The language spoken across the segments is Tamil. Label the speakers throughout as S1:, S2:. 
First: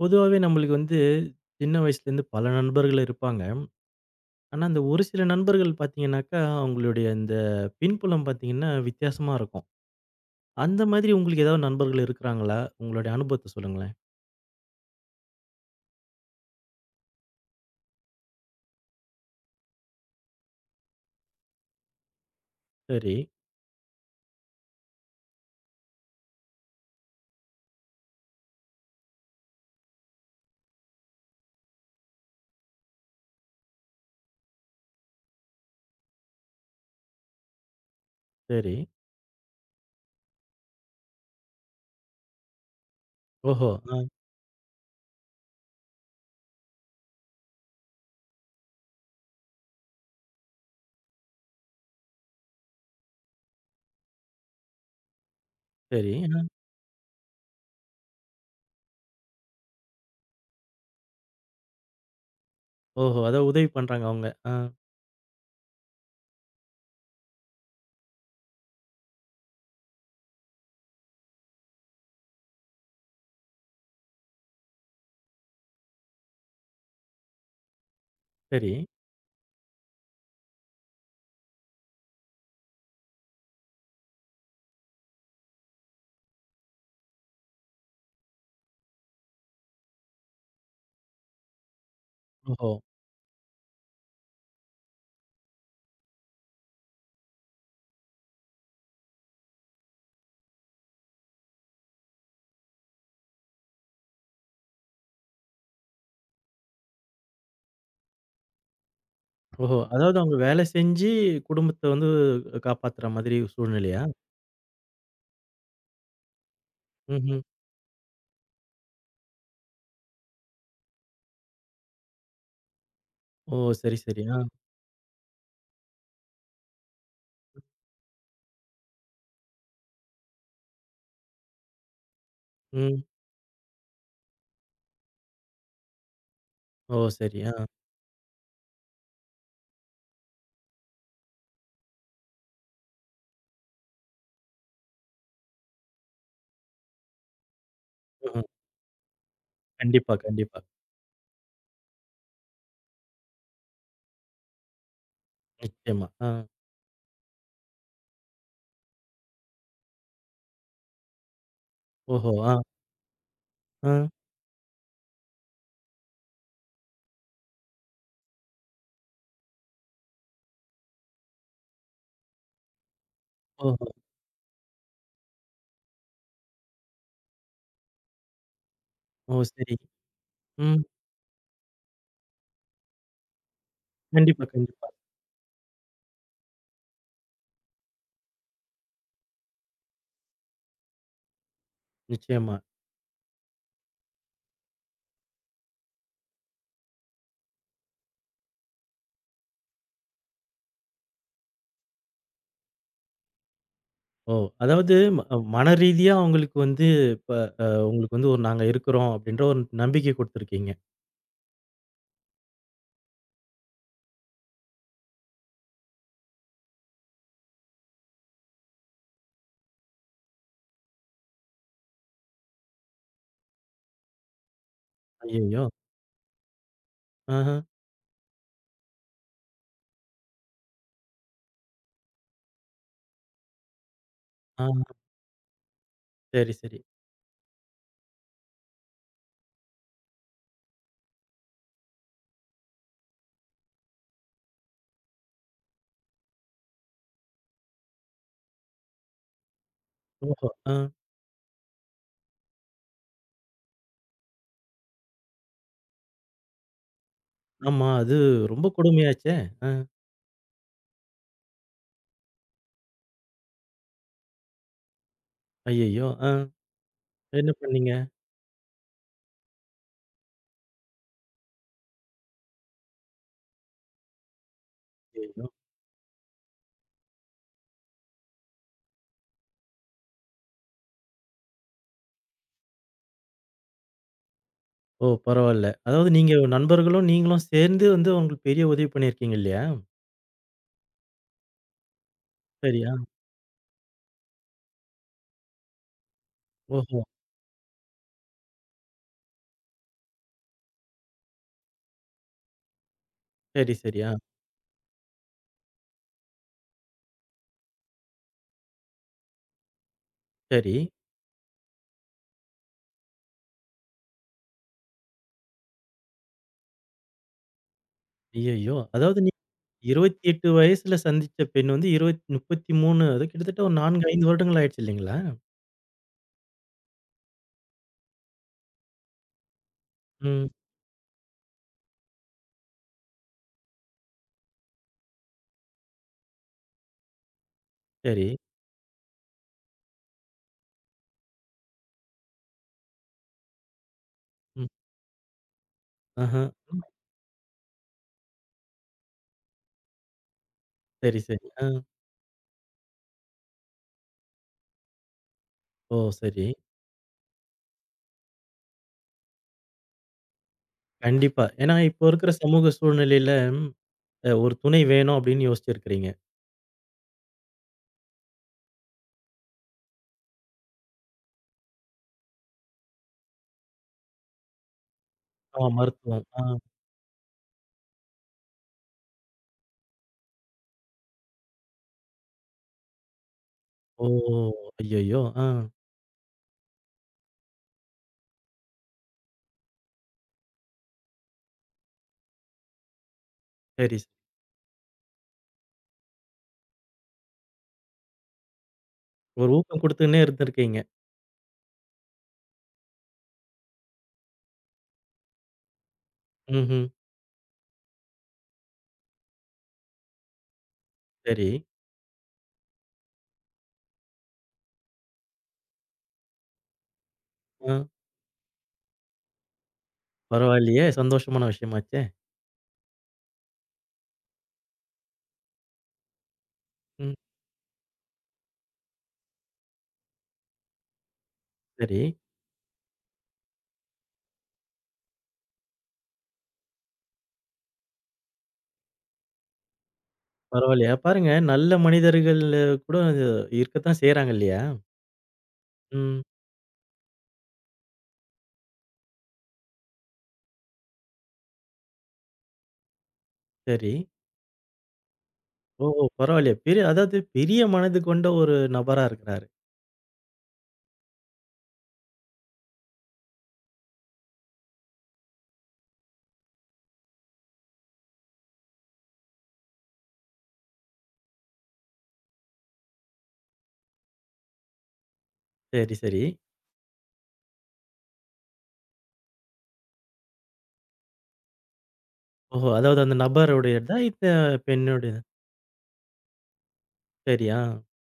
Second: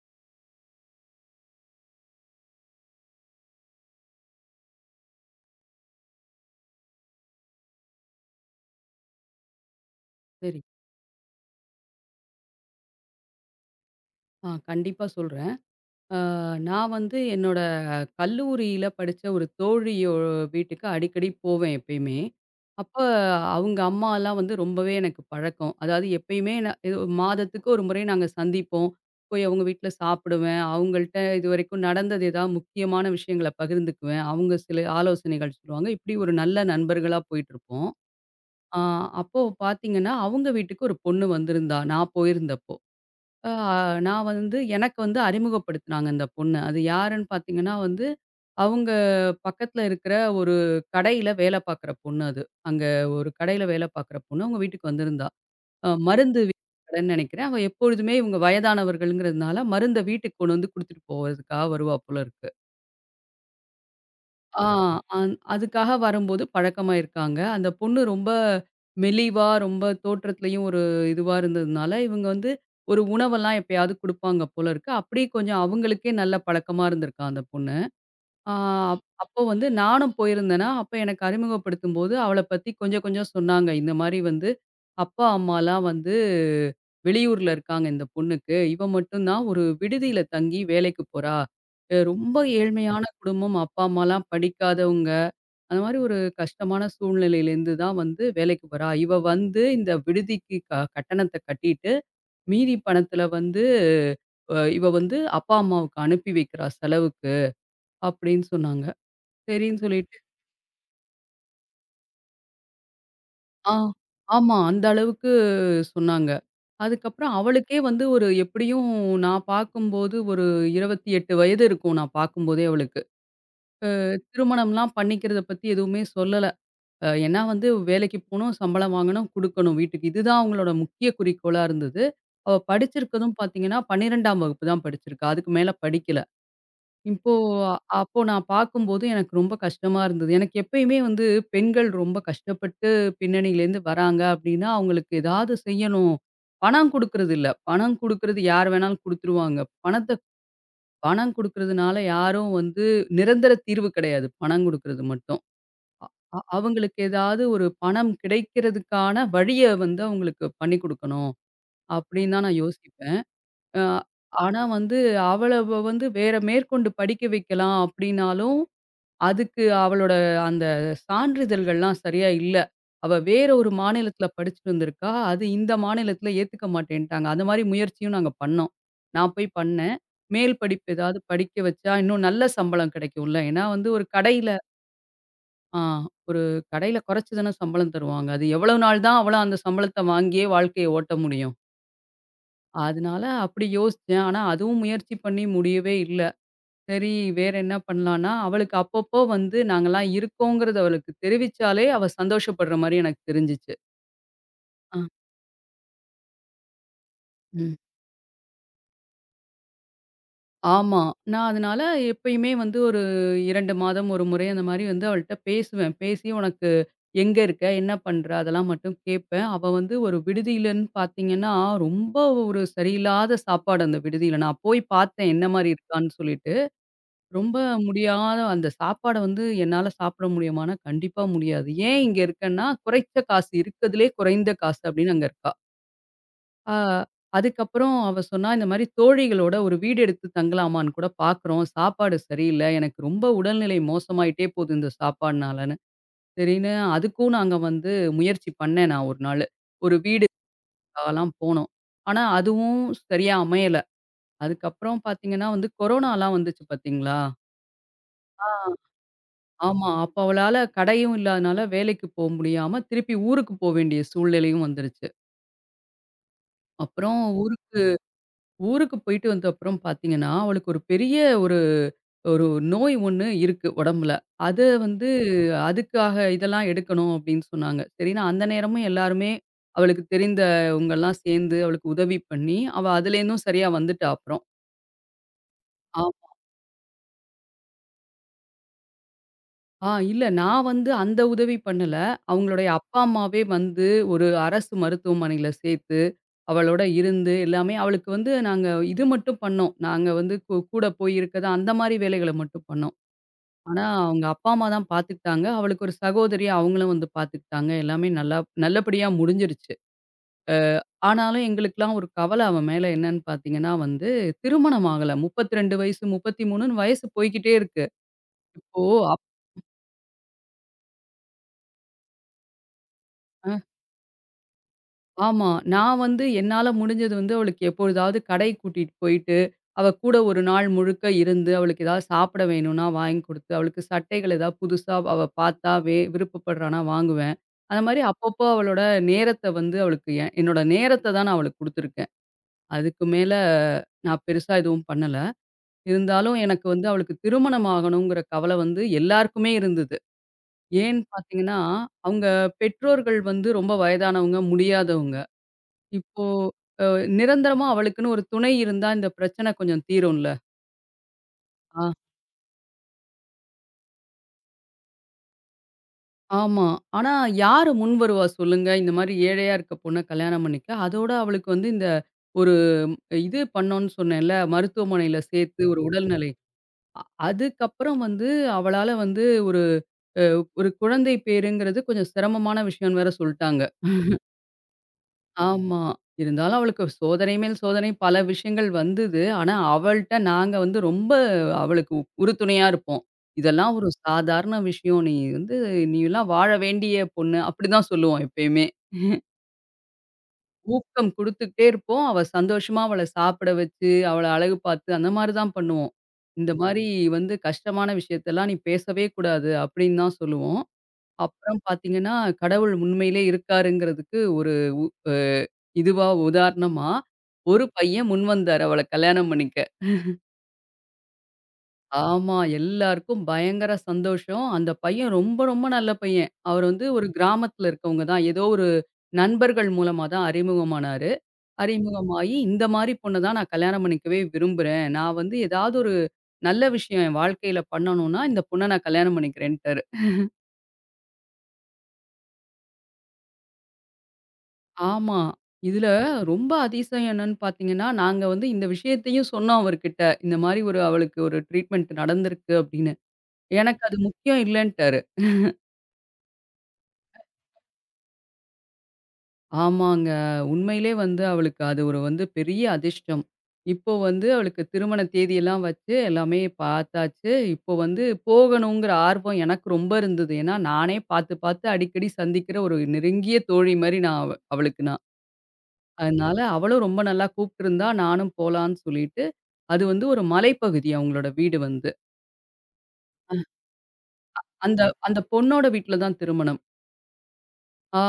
S1: பொதுவாவே நம்மளுக்கு சின்ன வயசுலேருந்து பல நண்பர்கள் இருப்பாங்க. ஆனா, அந்த ஒரு சில நண்பர்கள் பார்த்தீங்கன்னாக்கா, அவங்களுடைய இந்த பின்புலம் பார்த்தீங்கன்னா வித்தியாசமா இருக்கும்.
S2: சரி.
S1: அந்த மாதிரி உங்களுக்கு ஏதாவது நண்பர்கள் இருக்கிறாங்களா? உங்களுடைய அனுபவத்த சொல்லுங்களேன்.
S2: கண்டிப்பா சொல்றேன். ஆ நான் வந்து என்னோட கல்லூரியில படிச்ச ஒரு தோழியோ வீட்டுக்கு அடிக்கடி போவேன் எப்பயுமே. அப்ப
S1: சரி,
S2: அவங்க அம்மாலாம் வந்து ரொம்பவே எனக்கு பழக்கம். அதாவது எப்பயுமே நான் இது ஒரு மாதத்துக்கு ஒரு முறை நாங்க சந்திப்போம். போய் அவங்க வீட்ல சாப்பிடுவேன். அவங்கள்ட்ட இதுவரைக்கும் நடந்தது ஏதாவது முக்கியமான விஷயங்கள பகிர்ந்துக்குவேன். அவங்க சில ஆலோசனைகள் சொல்லுவாங்க. இப்படி ஒரு நல்ல நண்பர்களா போயிட்டுருப்போம்.
S1: சரி.
S2: ஆ அப்போ பார்த்தீங்கன்னா, அவங்க வீட்டுக்கு ஒரு பொண்ணு வந்திருந்தா, நான் போயிருந்தப்போ. அ
S1: ஓஹோ! ஆ.
S2: நான் வந்து எனக்கு வந்து அறிமுகப்படுத்துனாங்க இந்த பொண்ணு. அது யாருன்னு பார்த்தீங்கன்னா வந்து, அவங்க பக்கத்துல இருக்கிற ஒரு கடையில வேலை பார்க்குற பொண்ணு அது. அங்க ஒரு கடையில வேலை பார்க்குற பொண்ணு. அவங்க வீட்டுக்கு வந்திருந்தா. அ
S1: சரி.
S2: மருந்து
S1: ஆ.
S2: வி- கடைன்னு நெனைக்கிறேன். அவ எப்பொழுதுமே இவங்க வயதானவர்கள்ங்கிறதுனால, மருந்த வீட்டுக்கு கொண்டு வந்து குடுத்துட்டு போவதுக்காக வருவா போல இருக்கு.
S1: ஓஹோ! அதாவது உதவி பண்றாங்க அவங்க. ஆ.
S2: ஆ, அந் அதுக்காக வரும்போது பழக்கமா இருக்காங்க. அந்த பொண்ணு ரொம்ப மெலிவா, ரொம்ப தோற்றத்திலயும் ஒரு இதுவா இருந்ததுனால, இவங்க வந்து ஒரு உணவெல்லாம் எப்பயாவது குடுப்பாங்க போல இருக்கு. அப்படியே கொஞ்சம் அவங்களுக்கே நல்ல பழக்கமா இருந்திருக்காம் அந்த பொண்ணு. ஆ,
S1: சரி.
S2: அப்போ வந்து நானும் போயிருந்தேனா, அப்ப எனக்கு அறிமுகப்படுத்தும்போது அவள பத்தி கொஞ்சம் கொஞ்சம் சொன்னாங்க. இந்த மாரி வந்து அப்பா, அம்மாலாம் வந்து வெளியூர்ல இருக்காங்க இந்த பொண்ணுக்கு. இவ மட்டும் தான் ஒரு விடுதியில தங்கி வேலைக்கு போறா. ரொம்ப
S1: ஓஹோ!
S2: ஏழ்மையான குடும்பம். அப்பா, அம்மாலாம் படிக்காதவங்க. அந்த மாரி ஒரு கஷ்டமான சூழ்நிலையிலேருந்து தான் வந்து வேலைக்கு போறா. இவ வந்து இந்த விடுதிக்கு கட்டணத்த கட்டிட்டு, மீதி பணத்துல வந்து இவ வந்து அப்பா, அம்மாவுக்கு அனுப்பி வைக்கிறா செலவுக்கு, அப்படின்னு சொன்னாங்க.
S1: ஓஹோ!
S2: சரின்னு சொல்லிட்டு
S1: அதாவது அவங்க வேலை செஞ்சு குடும்பத்த காப்பாத்துற மாதிரி
S2: ஆ
S1: சூழ்நிலையா?
S2: ஆமா. அந்த அளவுக்கு சொன்னாங்க. அதுக்கப்புறம்
S1: ம்ஹ்ம்.
S2: அவளுக்கே வந்து ஒரு எப்படியும் நான் பார்க்கும்போது ஒரு 28 வயது இருக்கும் நான் பார்க்கும்போதே அவளுக்கு.
S1: ஓ! சரி, சரி. ஆ.
S2: திருமணம்லாம் பண்ணிக்கிறத பத்தி எதுவுமே சொல்லல. ஏன்னா வந்து வேலைக்கு போணும், சம்பளம் வாங்கணும், குடுக்கணும் வீட்டுக்கு. இதுதான் அவங்களோட முக்கிய குறிக்கோளா இருந்தது. அவ
S1: ம்.
S2: படிச்சிருக்கதும் பார்த்தீங்கன்னா, 12ஆம் வகுப்பு தான் படிச்சிருக்கா. அதுக்கு மேல படிக்கல.
S1: ஓ!
S2: இப்போ
S1: சரி. ஆ.
S2: அப்போ நான் பார்க்கும்போது எனக்கு ரொம்ப கஷ்டமா இருந்தது. எனக்கு எப்பயுமே வந்து பெண்கள் ரொம்ப கஷ்டப்பட்டு பின்னணியிலேருந்து வராங்க அப்படின்னா, அவங்களுக்கு ஏதாவது செய்யணும். பணம் குடுக்குறது இல்ல. பணம் குடுக்குறது
S1: ம்ஹ்ம்.
S2: யார் வேணாலும் குடுத்துருவாங்க.
S1: கண்டிப்பா,
S2: பணத்த
S1: கண்டிப்பா.
S2: பணம் குடுக்குறதுனால யாரும் வந்து நிரந்தர தீர்வு கிடையாது. பணம் குடுக்குறது மட்டும்.
S1: நிச்சயமா. ஆ.
S2: அவங்களுக்கு ஏதாவது ஒரு பணம் கிடைக்கிறதுக்கான வழிய வந்து அவங்களுக்கு பண்ணி குடுக்கணும்
S1: ஓஹோ!
S2: அப்படின்னு தான்
S1: ஆ.
S2: நான் யோசிப்பேன். அ
S1: ஆ.
S2: ஆனா வந்து அவள வந்து வேற மேற்கொண்டு படிக்க வைக்கலாம் அப்படின்னாலும், அதுக்கு அவளோட அந்த சான்றிதழ்கள்லாம் சரியா இல்ல. அவ வேற ஒரு
S1: ஓஹோ!
S2: மாநிலத்தில படிச்சுட்டு வந்திருக்கா. அது இந்த மாநிலத்தில ஏத்துக்க மாட்டேன்ட்டாங்க. அந்த மாரி முயற்சியும் நாங்க பண்ணோம். நான்
S1: ஓ!
S2: போய்
S1: சரி.
S2: பண்ணேன். மேல்
S1: ம்.
S2: படிப்பு ஏதாவது படிக்க வச்சா இன்னும் நல்ல சம்பளம் கிடைக்கும்ல. ஏன்னா வந்து ஒரு
S1: கண்டிப்பா,
S2: கடையில
S1: கண்டிப்பா.
S2: ஆ ஒரு கடையில குறைச்சு தானே சம்பளம் தருவாங்க. அது எவ்வளோ நாள் தான் அவளும் அந்த சம்பளத்த வாங்கியே வாழ்க்கைய ஓட்ட முடியும்.
S1: நிச்சயமா.
S2: அதனால அப்படி யோசிச்சேன். ஆனா அதுவும் முயற்சி பண்ணி முடியவே இல்ல. சரி, வேற என்ன பண்ணலான்னா, அவளுக்கு அப்பப்போ வந்து நாங்கலாம் இருக்கோங்கிறது அவளுக்கு தெரிவிச்சாலே, அவ சந்தோஷப்படுற மாரி எனக்கு தெரிஞ்சுச்சு.
S1: ஓ! அதாவது
S2: ஆ,
S1: மன ரீதியா அவங்களுக்கு இப்ப
S2: ம்.
S1: உங்களுக்கு ஒரு நாங்க இருக்கிறோம் அப்படின்ற ஒரு நம்பிக்கை குடுத்துருக்கீங்க.
S2: ஆமா. நான் அதனால எப்பயுமே வந்து ஒரு 2 மாதம் ஒரு முறை அந்த மாரி வந்து அவள்ட்ட பேசுவேன். பேசி உனக்கு எங்க இருக்க? என்ன பண்ற? அதெல்லாம் மட்டும் கேட்பேன். அவ வந்து ஒரு விடுதியிலன்னு பார்த்தீங்கன்னா, ரொம்ப ஒரு சரியில்லாத சாப்பாடு அந்த விடுதியில. நான் போய் பார்த்தேன் என்ன
S1: ஐய்யயோ!
S2: மாரி இருக்கான்னு சொல்லிட்டு.
S1: ஆஹா.
S2: ரொம்ப முடியாத அந்த சாப்பாட வந்து என்னால சாப்பிட முடியுமான்னா, கண்டிப்பா முடியாது. ஏன் இங்க இருக்கேன்னா, குறைச்ச காசு இருக்கதுலயே குறைந்த
S1: ஆ.
S2: காசு அப்படின்னு அங்க இருக்கா.
S1: சரி,
S2: ஆ
S1: சரி.
S2: அதுக்கப்புறம் அவ சொன்னா, "இந்த மாரி தோழிகளோட ஒரு வீடு எடுத்து தங்கலாமான்னு கூட பார்க்குறோம். சாப்பாடு சரியில்ல. எனக்கு ரொம்ப உடல்நிலை மோசமாயிட்டே போகுது இந்த சாப்பாடுனாலன்னு." சரின்னு அதுக்கும் நாங்க வந்து முயற்சி பண்ணேன் நான் ஒரு நாளு. ஒரு
S1: ஓஹோ! ஆ.
S2: வீடுக்காலாம் போனோம். ஆனா அதுவும் சரியா அமையல. அதுக்கப்புறம் பார்த்தீங்கன்னா வந்து கொரோனாலாம் வந்துச்சு பார்த்தீங்களா?
S1: ஆமா. அது
S2: ஆ.
S1: ரொம்ப கொடுமையாச்சே! ஆ.
S2: ஆமா. அப்ப அவளால கடையும் இல்லாதனால வேலைக்கு போ முடியாம, திருப்பி ஊருக்கு போ வேண்டிய சூழ்நிலையும் வந்துருச்சு.
S1: ஐய்யயோ! ஆ.
S2: அப்புறம்
S1: என்ன
S2: ஊருக்கு
S1: பண்ணீங்க?
S2: ஊருக்கு போயிட்டு வந்த அப்புறம் பார்த்தீங்கன்னா, அவளுக்கு ஒரு பெரிய ஒரு ஒரு நோய் ஒண்ணு இருக்கு உடம்புல. அத வந்து
S1: ஐய்யயோ!
S2: அதுக்காக இதெல்லாம் எடுக்கணும் அப்படின்னு சொன்னாங்க. சரின்னு அந்த நேரமும் எல்லாருமே அவளுக்கு தெரிந்தவங்கலாம் சேர்ந்து அவளுக்கு உதவி பண்ணி, அவ அதுலேருந்தும் சரியா வந்துட்டா அப்புறம்.
S1: ஓ! பரவால்ல.
S2: ஆ
S1: அதாவது நீங்க நண்பர்களும், நீங்களும் சேர்ந்து அவங்களுக்கு பெரிய உதவி பண்ணியிருக்கீங்க இல்லையா?
S2: ஆ இல்ல நான் வந்து அந்த உதவி பண்ணல. அவங்களுடைய
S1: சரியா?
S2: அப்பா, அம்மாவே வந்து ஒரு அரசு மருத்துவமனையில சேர்த்து அவளோட
S1: ஓஹோ!
S2: இருந்து எல்லாமே அவளுக்கு வந்து நாங்க இது மட்டும் பண்ணோம். நாங்க வந்து கூட போய் இருக்கது அந்த மாரி வேலைகள மட்டும் பண்ணோம்.
S1: சரி,
S2: ஆனா
S1: சரி. ஆ.
S2: அவங்க அப்பா, அம்மா தான் பார்த்துக்கிட்டாங்க. அவளுக்கு ஒரு சகோதரி அவங்களும் வந்து பார்த்துக்கிட்டாங்க. எல்லாமே நல்லா நல்லபடியா முடிஞ்சிருச்சு. அ
S1: சரி.
S2: ஆனாலும் எங்களுக்கெல்லாம் ஒரு கவல அவ மேல என்னன்னு பார்த்தீங்கன்னா வந்து திருமணம் ஆகல. 32 வயசு 33ன்னு வயசு போய்க்கிட்டே இருக்கு.
S1: ஐய்யயோ!
S2: இப்போ
S1: அதாவது 28 வயசுல சந்திச்ச பெண் வந்து இருவத் 33 அது கிட்டத்தட்ட
S2: அப்
S1: ஒரு 4, 5 வருடங்கள் ஆயிடுச்சு இல்லைங்களா?
S2: ஆமா. நான் வந்து என்னால முடிஞ்சது வந்து அவளுக்கு எப்பொழுதாவது கடை கூட்டிட்டு போயிட்டு, அவ கூட ஒரு
S1: ம்.
S2: நாள் முழுக்க இருந்து, அவளுக்கு ஏதாவது சாப்பிட வேணும்னா வாங்கி குடுத்து, அவளுக்கு சட்டைகள் ஏதாவது புதுசா அவ பார்த்தா விருப்பப்படுறான்னா வாங்குவேன். அந்த மாரி
S1: சரி.
S2: அப்பப்போ அவளோட நேரத்த வந்து அவளுக்கு என்னோட நேரத்த தான் நான் அவளுக்கு குடுத்துருக்கேன். அதுக்கு மேல நான் பெருசா
S1: ம்.
S2: எதுவும் பண்ணல. இருந்தாலும்
S1: ஆஹா.
S2: எனக்கு
S1: ம்.
S2: வந்து அவளுக்கு திருமணம் ஆகணுங்கிற கவல வந்து எல்லாருக்குமே இருந்தது. ஏன்னு
S1: சரி, சரி.
S2: பார்த்தீங்கன்னா,
S1: ஆ.
S2: அவங்க பெற்றோர்கள் வந்து ரொம்ப வயதானவங்க, முடியாதவங்க.
S1: ஓ!
S2: இப்போ
S1: சரி.
S2: அ நிரந்தரமா அவளுக்குன்னு ஒரு துணை இருந்தா இந்த பிரச்சனை கொஞ்சம் தீரும்ல.
S1: கண்டிப்பா. ஏன்னா
S2: ஆ.
S1: இப்போ இருக்கிற சமூக சூழ்நிலையில ஒரு துணை வேணும் அப்படின்னு யோசிச்சிருக்கிறீங்க.
S2: ஆமா. ஆனா யாரு முன் வருவா சொல்லுங்க? இந்த மாரி ஏழையா இருக்க பொண்ண கல்யாணம் பண்ணிக்க. அதோட அவளுக்கு வந்து இந்த ஒரு இது பண்ணோம்னு சொன்னேன்ல, மருத்துவமனையில
S1: ஆ
S2: சேர்த்து ஒரு
S1: மருத்துவம்.
S2: உடல்நிலை.
S1: ஆ.
S2: அதுக்கப்புறம் வந்து அவளால வந்து ஒரு அ ஒரு குழந்தை பேறுங்கிறது கொஞ்சம் சிரமமான விஷயம்னு வேற சொல்ட்டாங்க.
S1: ஓ! ஐயய்யோ! ஆ.
S2: ஆமா. இருந்தாலும் அவளுக்கு சோதனை மேல் சோதனை பல விஷயங்கள் வந்தது. ஆனா, அவள்ட்ட நாங்க வந்து ரொம்ப அவளுக்கு உறுதுணையா இருப்போம். இதெல்லாம் ஒரு
S1: சரி, சரி.
S2: சாதாரண விஷயம். நீ வந்து நீலாம் வாழ வேண்டிய பொண்ணு. அப்படிதான் சொல்லுவோம் எப்பயுமே.
S1: ஒரு ஊக்கம் குடுத்துன்னே இருந்திருக்கீங்க.
S2: ஊக்கம் குடுத்துக்கிட்டே இருப்போம். அவ சந்தோஷமா அவள சாப்பிட வச்சு, அவள அழகு பார்த்து அந்த மாரி தான் பண்ணுவோம். இந்த
S1: ம்ஹ்ம்.
S2: மாரி வந்து கஷ்டமான விஷயத்தெல்லாம் நீ பேசவே கூடாது அப்படின்னு தான் சொல்லுவோம்.
S1: சரி.
S2: அப்புறம் பார்த்தீங்கன்னா, கடவுள் உண்மையிலே இருக்காருங்கிறதுக்கு ஒரு அ இதுவா உதாரணமா, ஒரு
S1: ஆ.
S2: பையன் முன் வந்தாரு அவள கல்யாணம் பண்ணிக்க.
S1: பரவாயில்லையே! சந்தோஷமான விஷயமாச்சே!
S2: ஆமா, எல்லாருக்கும் பயங்கர சந்தோஷம். அந்த பையன் ரொம்ப, ரொம்ப நல்ல பையன். அவர் வந்து ஒரு
S1: ம்.
S2: கிராமத்துல இருக்கவங்க தான். ஏதோ ஒரு நண்பர்கள் மூலமா தான் அறிமுகமானாரு.
S1: சரி.
S2: அறிமுகமாயி, இந்த மாரி பொண்ண தான் நான் கல்யாணம் பண்ணிக்கவே விரும்புறேன். நான் வந்து ஏதாவது ஒரு நல்ல விஷயம் என் வாழ்க்கையில பண்ணணும்னா, இந்த பொண்ண நான் கல்யாணம் பண்ணிக்கிறேன்ட்டாரு.
S1: பரவாயில்லையா? பாருங்க நல்ல மனிதர்கள் கூட இருக்கத்தான் செய்றாங்க இல்லையா?
S2: ஆமா. இதுல
S1: ம்.
S2: ரொம்ப அதிசயம் என்னன்னு பார்த்தீங்கன்னா, நாங்க வந்து இந்த விஷயத்தையும் சொன்னோம் அவர்கிட்ட. இந்த மாரி ஒரு அவளுக்கு ஒரு ட்ரீட்மெண்ட் நடந்திருக்கு அப்படின்னு. எனக்கு
S1: சரி.
S2: அது முக்கியம் இல்லன்ட்டாரு.
S1: ஓஹோ! பரவாயில்லையே. பெரிய அதாவது பெரிய மனது கொண்ட ஒரு நபரா இருக்கிறாரு.
S2: ஆமாங்க. உண்மையிலே வந்து அவளுக்கு அது ஒரு வந்து பெரிய அதிர்ஷ்டம். இப்போ வந்து அவளுக்கு திருமண தேதியெல்லாம் வச்சு எல்லாமே பார்த்தாச்சு. இப்போ வந்து போகணுங்கிற ஆர்வம் எனக்கு ரொம்ப இருந்தது. ஏன்னா, நானே பார்த்து பார்த்து அடிக்கடி சந்திக்கிற ஒரு நெருங்கிய தோழி மாரி நான் அவளுக்கு நான்
S1: சரி, சரி.
S2: அதனால அவளும் ரொம்ப நல்லா கூப்பிட்டுருந்தா, நானும் போலான்னு சொல்லிட்டு, அது வந்து ஒரு மலைப்பகுதி அவங்களோட வீடு வந்து.
S1: ஓஹோ! அதாவது அந்த நபருடையதா? இந்த
S2: அந்த அந்த
S1: பெண்ணுடையதா?
S2: பொண்ணோட வீட்ல தான் திருமணம்.
S1: சரி. ஆ.
S2: ஆ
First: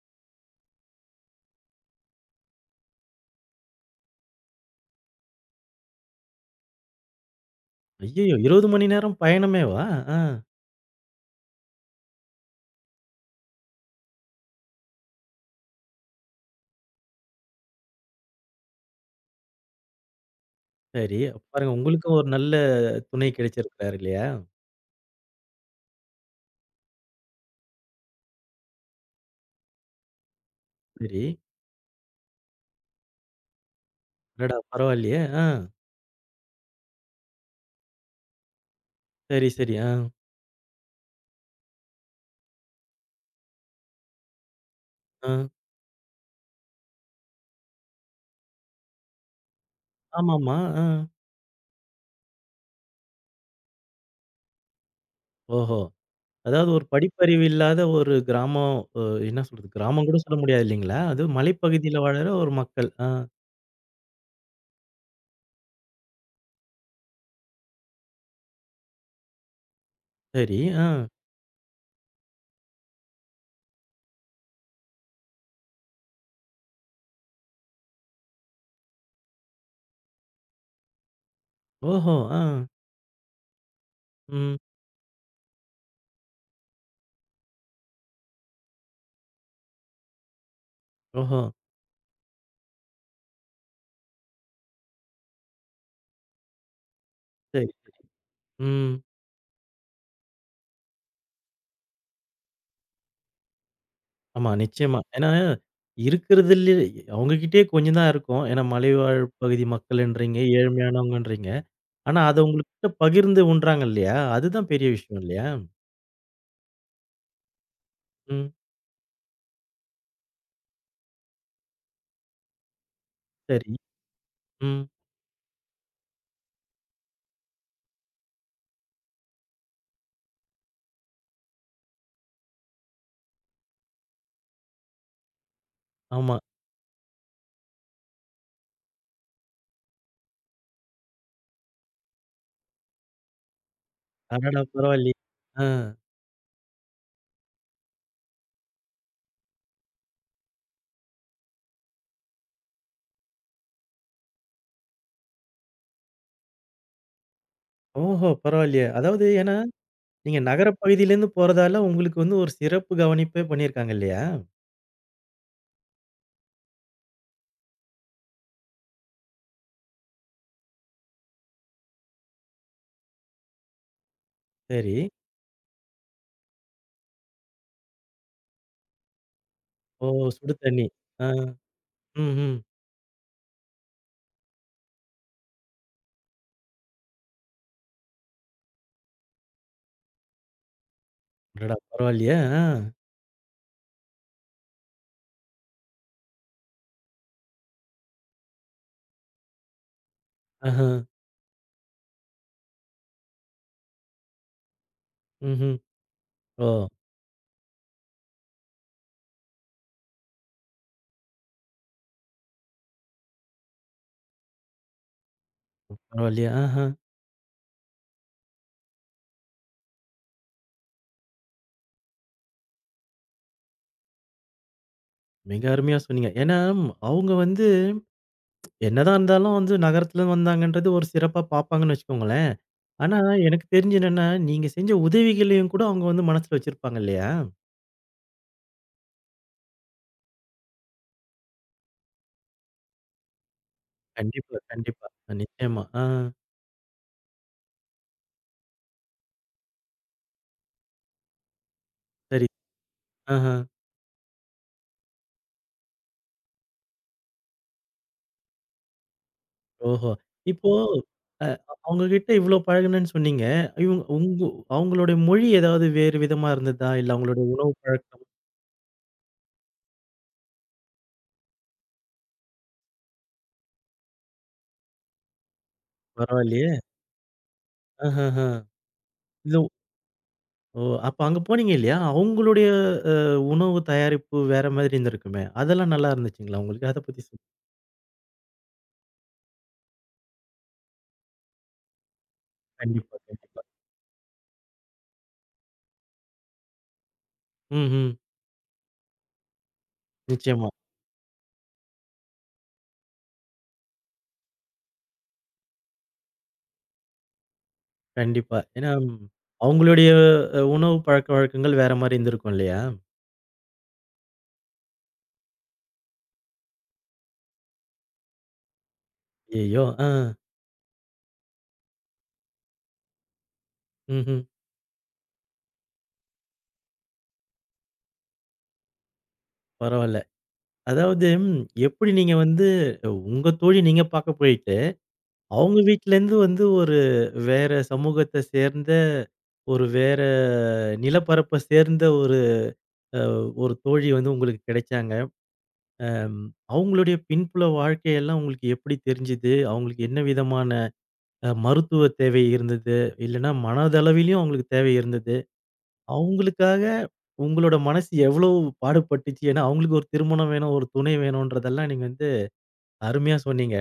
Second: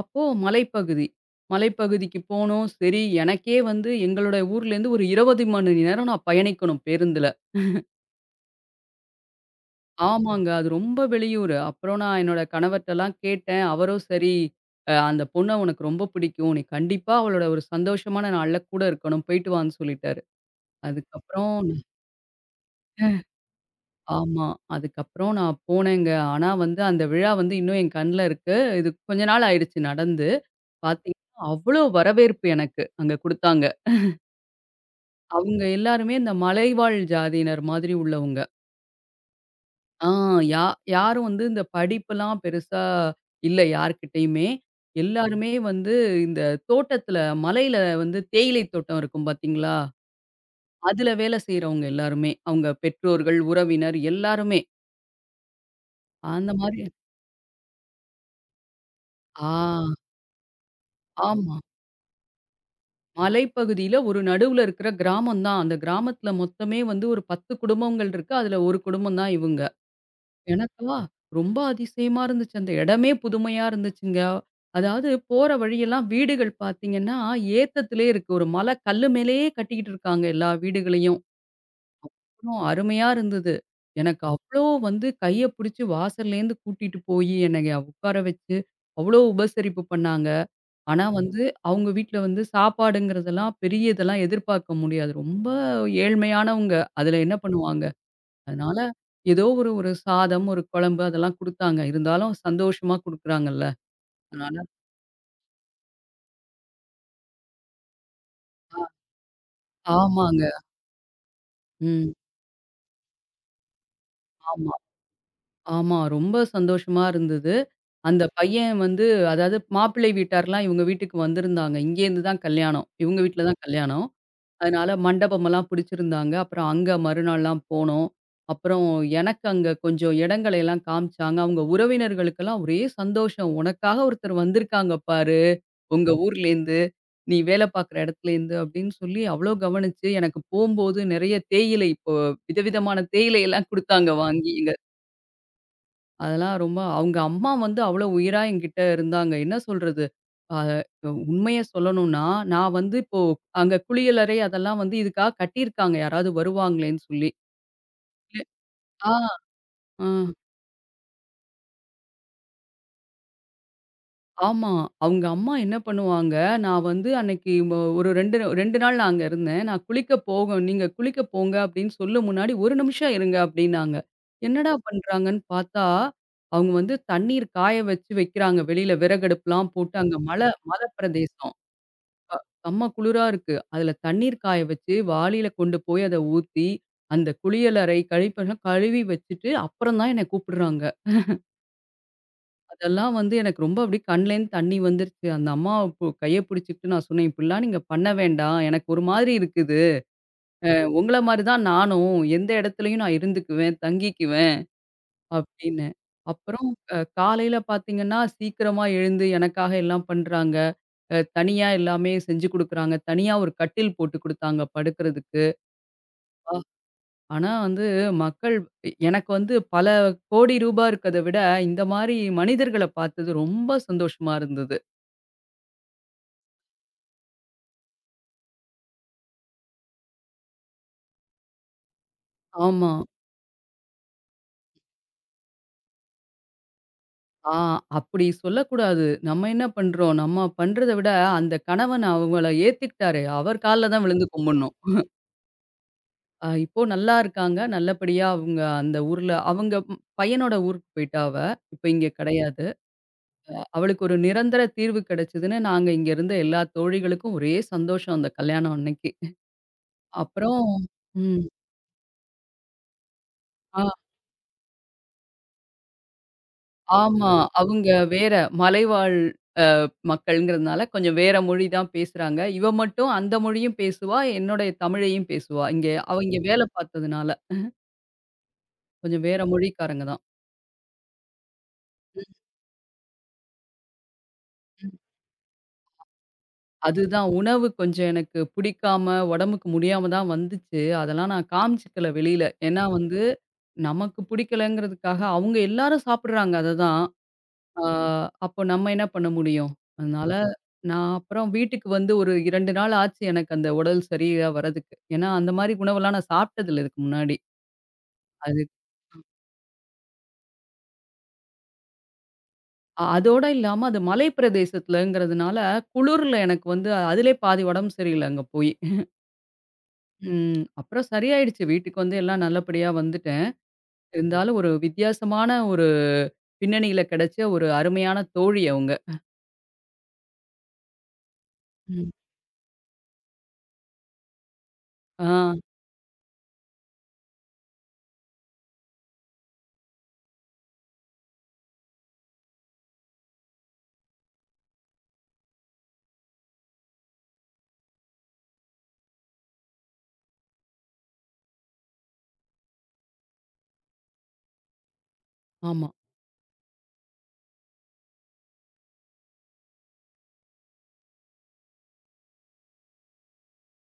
S2: அப்போ மலைப்பகுதி. மலைப்பகுதிக்கு போனோம். சரி, எனக்கே வந்து எங்களோட ஊர்லேருந்து ஒரு 20 மணி நேரம் நான் பயணிக்கணும் பேருந்துல.
S1: ஐய்யயோ! 20 மணி நேரம் பயணமேவா? ஆ.
S2: ஆமாங்க. அது ரொம்ப வெளியூரு. அப்புறம் நான் என்னோட கணவர்ட்டலாம் கேட்டேன். அவரும் சரி, அந்த பொண்ண உனக்கு ரொம்ப பிடிக்கும். நீ கண்டிப்பா அவளோட ஒரு சந்தோஷமான நாள்ல கூட இருக்கணும். போயிட்டு வான்னு சொல்லிட்டாரு.
S1: சரி.
S2: அதுக்கப்புறம்
S1: பாருங்க உங்களுக்கும் ஒரு நல்ல துணை கிடைச்சிருக்கிறாரு இல்லையா?
S2: ஆமா. அதுக்கப்புறம் நான் போனேங்க. ஆனா வந்து அந்த விழா வந்து இன்னும் என் கண்ல இருக்கு. இது கொஞ்ச நாள் ஆயிடுச்சு நடந்து. பார்த்தீங்கன்னா,
S1: சரி.
S2: அவ்ளோ வரவேற்பு எனக்கு அங்க குடுத்தாங்க.
S1: அடடா! பரவாயில்லையே! ஆ.
S2: அவங்க எல்லாருமே இந்த மலைவாழ் ஜாதியினர் மாதிரி உள்ளவங்க.
S1: சரி, சரி. ஆ,
S2: ஆ யா யாரும் வந்து இந்த படிப்புலாம் பெருசா இல்ல யார்கிட்டயுமே.
S1: ஆ.
S2: எல்லாருமே வந்து இந்த தோட்டத்தில மலையில வந்து தேயிலை தோட்டம் இருக்கும் பார்த்தீங்களா?
S1: ஆமாமா. ஆ.
S2: அதுல வேலை செய்றவங்க எல்லாருமே. அவங்க பெற்றோர்கள், உறவினர் எல்லாருமே.
S1: ஓஹோ!
S2: அந்த
S1: அதாவது
S2: மாரி
S1: ஒரு படிப்பறிவு இல்லாத ஒரு கிராமம் என்ன
S2: ஆ.
S1: சொல்றது? கிராமம் கூட சொல்ல முடியாது இல்லைங்களா? அது
S2: ஆமா.
S1: மலைப்பகுதியில வாழற ஒரு மக்கள். ஆ.
S2: மலைப்பகுதியில ஒரு நடுவுல இருக்கிற கிராமம் தான். அந்த கிராமத்துல மொத்தமே வந்து ஒரு 10 குடும்பங்கள் இருக்கு. அதுல ஒரு குடும்பம் தான் இவுங்க.
S1: சரி. ஆ.
S2: எனக்கா ரொம்ப அதிசயமா இருந்துச்சு. அந்த இடமே புதுமையா இருந்துச்சுங்க. அதாவது போற வழியெல்லாம் வீடுகள் பார்த்தீங்கன்னா, ஏத்தத்திலே இருக்கு. ஒரு மலை கல்லு மேலேயே கட்டிக்கிட்டு இருக்காங்க எல்லா வீடுகளையும்.
S1: ஓஹோ! ஆ.
S2: அவ்ளோ அருமையா இருந்தது. எனக்கு
S1: ம்.
S2: அவ்ளோ வந்து கைய புடிச்சு வாசல்லேருந்து கூட்டிட்டு போயி என்னைய உட்கார வச்சு, அவ்ளோ உபசரிப்பு பண்ணாங்க. ஆனா
S1: ஓஹோ!
S2: வந்து, அவங்க வீட்ல வந்து சாப்பாடுங்கிறதெல்லாம் பெரிய இதெல்லாம் எதிர்பார்க்க முடியாது. ரொம்ப ஏழ்மையானவங்க. அதுல என்ன
S1: சரி.
S2: பண்ணுவாங்க? அதனால
S1: ம்.
S2: ஏதோ ஒரு ஒரு சாதம், ஒரு குழம்பு அதெல்லாம் குடுத்தாங்க. இருந்தாலும் சந்தோஷமா குடுக்குறாங்கல்ல.
S1: ஆமா,
S2: அதனால
S1: நிச்சயமா. ஏன்னா, இருக்கிறதிலே அவங்க கிட்டயே கொஞ்சம் தான் இருக்கும். ஏன்னா,
S2: ஆ
S1: மலைவாழ் பகுதி மக்கள்ன்றீங்க,
S2: ஆமாங்க.
S1: ஏழ்மையானவங்கன்றீங்க.
S2: ம்.
S1: ஆனா, அத உங்ககிட்ட பகிர்ந்து உண்றாங்க இல்லையா? அதுதான்
S2: ஆமா,
S1: பெரிய விஷயம் இல்லையா?
S2: ஆமா. ரொம்ப சந்தோஷமா இருந்தது. அந்த
S1: ம்.
S2: பையன் வந்து அதாவது மாப்பிள்ளை வீட்டார்லாம் இவங்க வீட்டுக்கு வந்திருந்தாங்க. இங்கேருந்து தான் கல்யாணம். இவங்க வீட்ல தான்
S1: சரி.
S2: கல்யாணம்.
S1: ம்.
S2: அதனால மண்டபமெல்லாம் பிடிச்சிருந்தாங்க. அப்புறம் அங்க மறுநாள்லாம் போனோம். அப்புறம் எனக்கு அங்க கொஞ்சம் இடங்களை எல்லாம் காமிச்சாங்க. அவங்க உறவினர்களுக்கெல்லாம் ஒரே சந்தோஷம். "உனக்காக ஒருத்தர் வந்திருக்காங்க பாரு, உங்க
S1: ஆமா.
S2: ஊர்லேருந்து, நீ வேலை பார்க்குற இடத்துலேருந்து" அப்படின்னு சொல்லி அவ்ளோ கவனிச்சு, எனக்கு போம்போது நெறைய தேயிலை இப்போ விதவிதமான தேயிலை எல்லாம் குடுத்தாங்க வாங்கி.
S1: அடடா!
S2: எங்க
S1: பரவாயில்லையே! ஆ.
S2: அதெல்லாம் ரொம்ப அவங்க அம்மா வந்து அவ்வளோ உயிரா என்கிட்ட இருந்தாங்க. என்ன சொல்றது? அ உண்மைய சொல்லணும்னா, நான் வந்து இப்போ அங்க குளியலறை அதெல்லாம் வந்து இதுக்காக கட்டியிருக்காங்க. யாராவது வருவாங்களேன்னு சொல்லி.
S1: ஓஹோ!
S2: இ
S1: பரவாயில்லையே!
S2: ஆ,
S1: அதாவது ஏன்னா,
S2: அ
S1: நீங்க நகரப் பகுதியிலேருந்து போறதால உங்களுக்கு ஒரு சிறப்பு கவனிப்பே பண்ணியிருக்காங்க இல்லையா?
S2: ஆமா. அவங்க அம்மா என்ன பண்ணுவாங்க, நான் வந்து அன்னைக்கு ஒரு 2 நாள் நான் அங்க இருந்தேன். நான் குளிக்க போக நீங்க குளிக்க போங்க அப்படின்னு சொல்லும் முன்னாடி, 1 நிமிஷம் இருங்க அப்படின்னாங்க. என்னடா
S1: சரி.
S2: பண்றாங்கன்னு பார்த்தா, அவங்க வந்து தண்ணீர் காய வச்சு வைக்கிறாங்க வெளியில விறகடுப்புலாம் போட்டு,
S1: ஓ!
S2: அங்க மலை
S1: சுடு தண்ணி.
S2: மலை
S1: ஆ.
S2: பிரதேசம்.
S1: ம்ஹ்ம்.
S2: செம்ம குளிரா இருக்கு. அதுல தண்ணீர் காய வச்சு, வாளியில கொண்டு போய் அத ஊத்தி, அந்த குளியலறை கழிப்பறை கழுவி வச்சுட்டு, அப்புறம் தான் என்ன கூப்பிடுறாங்க.
S1: அடடா! பரவாயில்லையே! ஆ.
S2: அதெல்லாம் வந்து எனக்கு ரொம்ப அப்படியே கண்லேருந்து தண்ணி வந்துருச்சு. அந்த அம்மாவ கைய பிடிச்சுக்கிட்டு நான் சொன்னேன், "இப்படிலாம் நீங்க பண்ண வேண்டாம். எனக்கு ஒரு மாதிரி இருக்குது.
S1: ஆஹ.
S2: உங்கள மாரி தான் நானும். எந்த இடத்துலயும் நான் இருந்துக்குவேன், தங்கிக்குவேன்"
S1: ம்ஹ்ம்.
S2: அப்படின்னு. அப்புறம்
S1: ஓ!
S2: காலையில பார்த்தீங்கன்னா, சீக்கிரமா எழுந்து எனக்காக எல்லாம் பண்றாங்க. தனியா எல்லாமே செஞ்சு குடுக்குறாங்க. தனியா ஒரு கட்டில் போட்டு குடுத்தாங்க படுக்கிறதுக்கு.
S1: பரவாயில்லையே. ஆஹா.
S2: ஆனா வந்து மக்கள் எனக்கு வந்து பல கோடி ரூபா இருக்கத விட, இந்த மாரி மனிதர்கள பார்த்தது ரொம்ப சந்தோஷமா இருந்தது.
S1: மிக அருமையா சொன்னீங்க. ஏன்னா, அவங்க என்னதான் இருந்தாலும் நகரத்துல வந்தாங்கன்றது ஒரு சிறப்பா பார்ப்பாங்கன்னு வச்சுக்கோங்களேன்.
S2: ஆமா.
S1: ஆனா, எனக்கு தெரிஞ்சு என்னன்னா, நீங்க செஞ்ச உதவிகளையும் கூட அவங்க மனசுல வச்சிருப்பாங்க இல்லையா?
S2: ஆ அப்படி சொல்லக்கூடாது. நம்ம என்ன பண்றோம்? நம்ம பண்றத விட அந்த கணவன் அவங்கள ஏத்துக்கிட்டாரு. அவர் கால்ல தான் விழுந்து
S1: கண்டிப்பா,
S2: கும்பிடணும்.
S1: கண்டிப்பா. நிச்சயமா. ஆ.
S2: இப்போ நல்லா இருக்காங்க. நல்லபடியா அவங்க அந்த ஊர்ல அவங்க ம் பையனோட ஊருக்கு போயிட்டா அவ. இப்ப இங்க
S1: சரி.
S2: கிடையாது.
S1: ஆஹா.
S2: அவளுக்கு ஒரு நிரந்தர தீர்வு கிடைச்சதுன்னு நாங்க இங்க இருந்த எல்லா தோழிகளுக்கும் ஒரே சந்தோஷம் அந்த கல்யாணம் அன்னைக்கு.
S1: ஓஹோ! இப்போ
S2: அப்புறம் ம்.
S1: அ அவங்க கிட்ட இவ்ளோ பழகுனேன்னு சொன்னீங்க. இவங்க உங்க அவங்களுடைய மொழி ஏதாவது வேறு விதமா இருந்ததா? இல்ல
S2: ஆமா.
S1: அவங்களுடைய உணவு
S2: அவங்க
S1: பழக்கம்
S2: வேற மலைவாழ் மக்கள்ங்கிறதுனால கொஞ்சம் வேற மொழி தான் பேசுறாங்க. இவ மட்டும் அந்த மொழியும் பேசுவா, என்னுடைய தமிழையும் பேசுவா. இங்க அவைங்க வேலை
S1: பரவாயில்லையே.
S2: பார்த்ததுனால.
S1: ஆஹஹ.
S2: கொஞ்சம் வேற
S1: இது
S2: மொழிக்காரங்க தான்.
S1: ஓ! அப்ப அங்க போனீங்க இல்லையா? அவங்களுடைய அ உணவு தயாரிப்பு வேற
S2: ம்.
S1: மாதிரி இருந்திருக்குமே! அதெல்லாம் நல்லா இருந்துச்சுங்களா உங்களுக்கு? அத பத்தி
S2: அதுதான்
S1: சொல்
S2: உணவு கொஞ்சம் எனக்கு பிடிக்காம, உடம்புக்கு முடியாம தான் வந்துச்சு. அதெல்லாம் நான் காமிச்சுக்கல வெளியில. ஏன்னா
S1: கண்டிப்பா,
S2: வந்து
S1: கண்டிப்பா.
S2: நமக்கு பிடிக்கலங்கிறதுக்காக அவங்க எல்லாரும் சாப்பிடுறாங்க அததான். ஆ
S1: ம்ஹ்ம்.
S2: அப்போ நம்ம என்ன பண்ண முடியும்? அதனால
S1: நிச்சயமா.
S2: நான் அப்புறம் வீட்டுக்கு வந்து ஒரு 2 நாள் ஆச்சு எனக்கு அந்த உடல் சரியா வரதுக்கு. ஏன்னா, அந்த மாரி உணவெல்லாம் நான் சாப்பிட்டதில்ல இதுக்கு முன்னாடி.
S1: கண்டிப்பா.
S2: அது
S1: ஏன்னா, அவங்களுடைய உணவு பழக்கவழக்கங்கள் வேற மாரி இருந்திருக்கும் இல்லையா?
S2: அதோட இல்லாம அது மலை பிரதேசத்துலங்கிறதுனால குளிர்ல எனக்கு வந்து அதிலே பாதி உடம்பு சரியில்ல அங்க போயி.
S1: ஐயய்யோ! ஆ.
S2: ம். அப்புறம் சரியாயிடுச்சு. வீட்டுக்கு வந்து எல்லாம் நல்லபடியா வந்துட்டேன்.
S1: ம்ஹ்ம்.
S2: இருந்தாலும் ஒரு வித்தியாசமான ஒரு பின்னணியில கிடைச்ச ஒரு அருமையான தோழி அவங்க.
S1: பரவால்ல. அதாவது
S2: ம்.
S1: எப்படி நீங்க உங்க தோழி நீங்க பாக்க போயிட்டு,
S2: ஆ
S1: அவங்க வீட்லேருந்து ஒரு வேற சமூகத்த சேர்ந்த, ஒரு வேற நிலப்பரப்ப சேர்ந்த ஒரு அ ஒரு தோழி உங்களுக்கு கிடைச்சாங்க. அம் அவங்களுடைய பின்புல வாழ்க்கையெல்லாம் உங்களுக்கு எப்படி தெரிஞ்சுது? அவங்களுக்கு என்ன விதமான மருத்துவ தேவை இருந்தது? இல்லன்னா மனதளவிலயும் அவங்களுக்கு தேவை இருந்தது.
S2: ஆமா.
S1: அவங்களுக்காக உங்களோட மனசு எவ்வளோ பாடுபட்டுச்சு? ஏன்னா, அவங்களுக்கு ஒரு திருமணம் வேணும், ஒரு துணை வேணுன்றதெல்லாம் நீங்க அருமையா சொன்னீங்க.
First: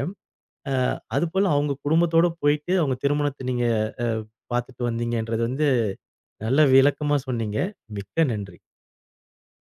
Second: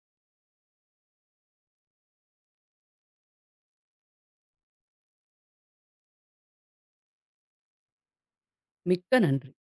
S1: அ அதுபோல அவங்க குடும்பத்தோட போயிட்டு அவங்க திருமணத்த நீங்க அ பார்த்துட்டு வந்தீங்கன்றது நல்ல விளக்கமா சொன்னீங்க. மிக்க நன்றி.
S2: மிக்க நன்றி.